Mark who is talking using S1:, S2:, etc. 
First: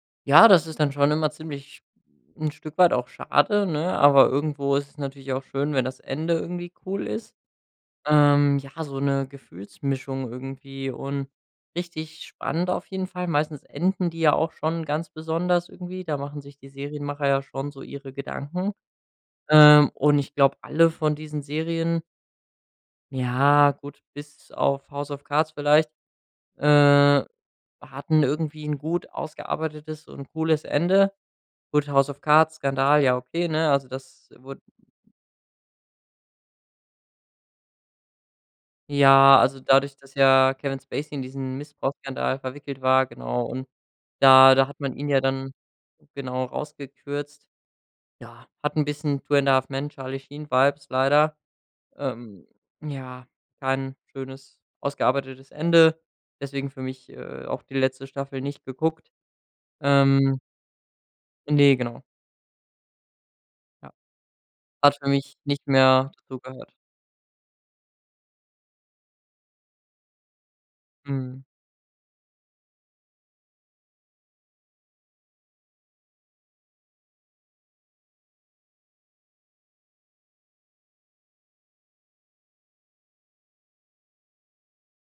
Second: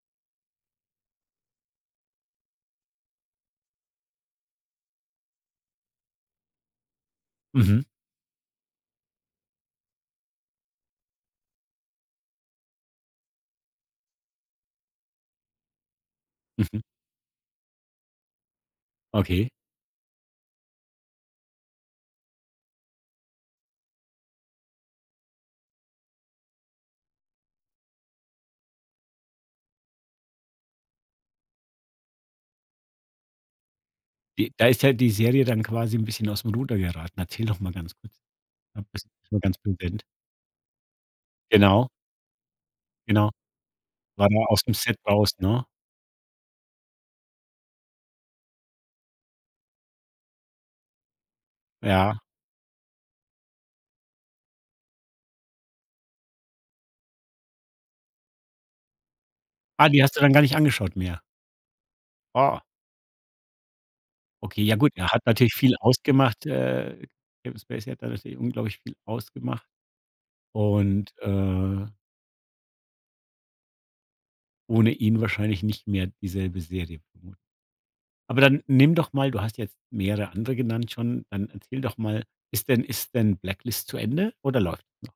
S1: Ja, das ist dann schon immer ziemlich 'n Stück weit auch schade, ne, aber irgendwo ist es natürlich auch schön, wenn das Ende irgendwie cool ist.
S2: Mhm.
S1: Ähm, ja, so 'ne Gefühlsmischung irgendwie und richtig spannend auf jeden Fall. Meistens enden die ja auch schon ganz besonders irgendwie. Da machen sich die
S2: Mhm.
S1: Serienmacher ja schon so ihre Gedanken.
S2: Okay.
S1: Ähm, und ich glaube, alle von diesen Serien ja gut, bis auf „House of Cards” vielleicht äh, hatten irgendwie ’n gut ausgearbeitetes und cooles Ende. Gut, „House of Cards“-Skandal, ja okay, ne? Also das
S2: De
S1: wurde
S2: da ist halt die Serie dann quasi ’n bisschen aus’m Ruder geraten. Erzähl noch mal ganz kurz. Am besten
S1: Ja,
S2: vom
S1: also
S2: ganzen
S1: dadurch,
S2: Event.
S1: dass ja Kevin Spacey in diesen
S2: Genau.
S1: Missbrauchsskandal verwickelt war
S2: Genau.
S1: genau, und
S2: War der
S1: da
S2: aus
S1: da
S2: dem
S1: hat man
S2: Set
S1: ihn ja
S2: raus,
S1: dann
S2: ne?
S1: genau rausgekürzt. Ja, hat 'n bisschen „Two and a Half Men“-Charly-Sheen-Vibes leider
S2: Ja.
S1: ähm, ja, kein schönes, ausgearbeitetes Ende deswegen für mich, äh, auch die letzte Staffel nicht geguckt,
S2: Ah, die hast du dann
S1: ähm.
S2: gar nicht angeschaut mehr.
S1: Ne, genau.
S2: Oh.
S1: Ja,
S2: Okay, ja gut,
S1: hat
S2: er
S1: für
S2: hat
S1: mich
S2: natürlich
S1: nicht
S2: viel
S1: mehr dazu
S2: ausgemacht
S1: gehört.
S2: äh, Kevin Spacey hat da natürlich unglaublich viel ausgemacht und,
S1: Mhm.
S2: äh ohne ihn wahrscheinlich nicht mehr dieselbe Serie, vermut aber dann nimm doch mal du hast jetzt mehrere andere genannt schon dann erzähl doch mal, ist denn ist denn „Blacklist” zu Ende oder läuft noch.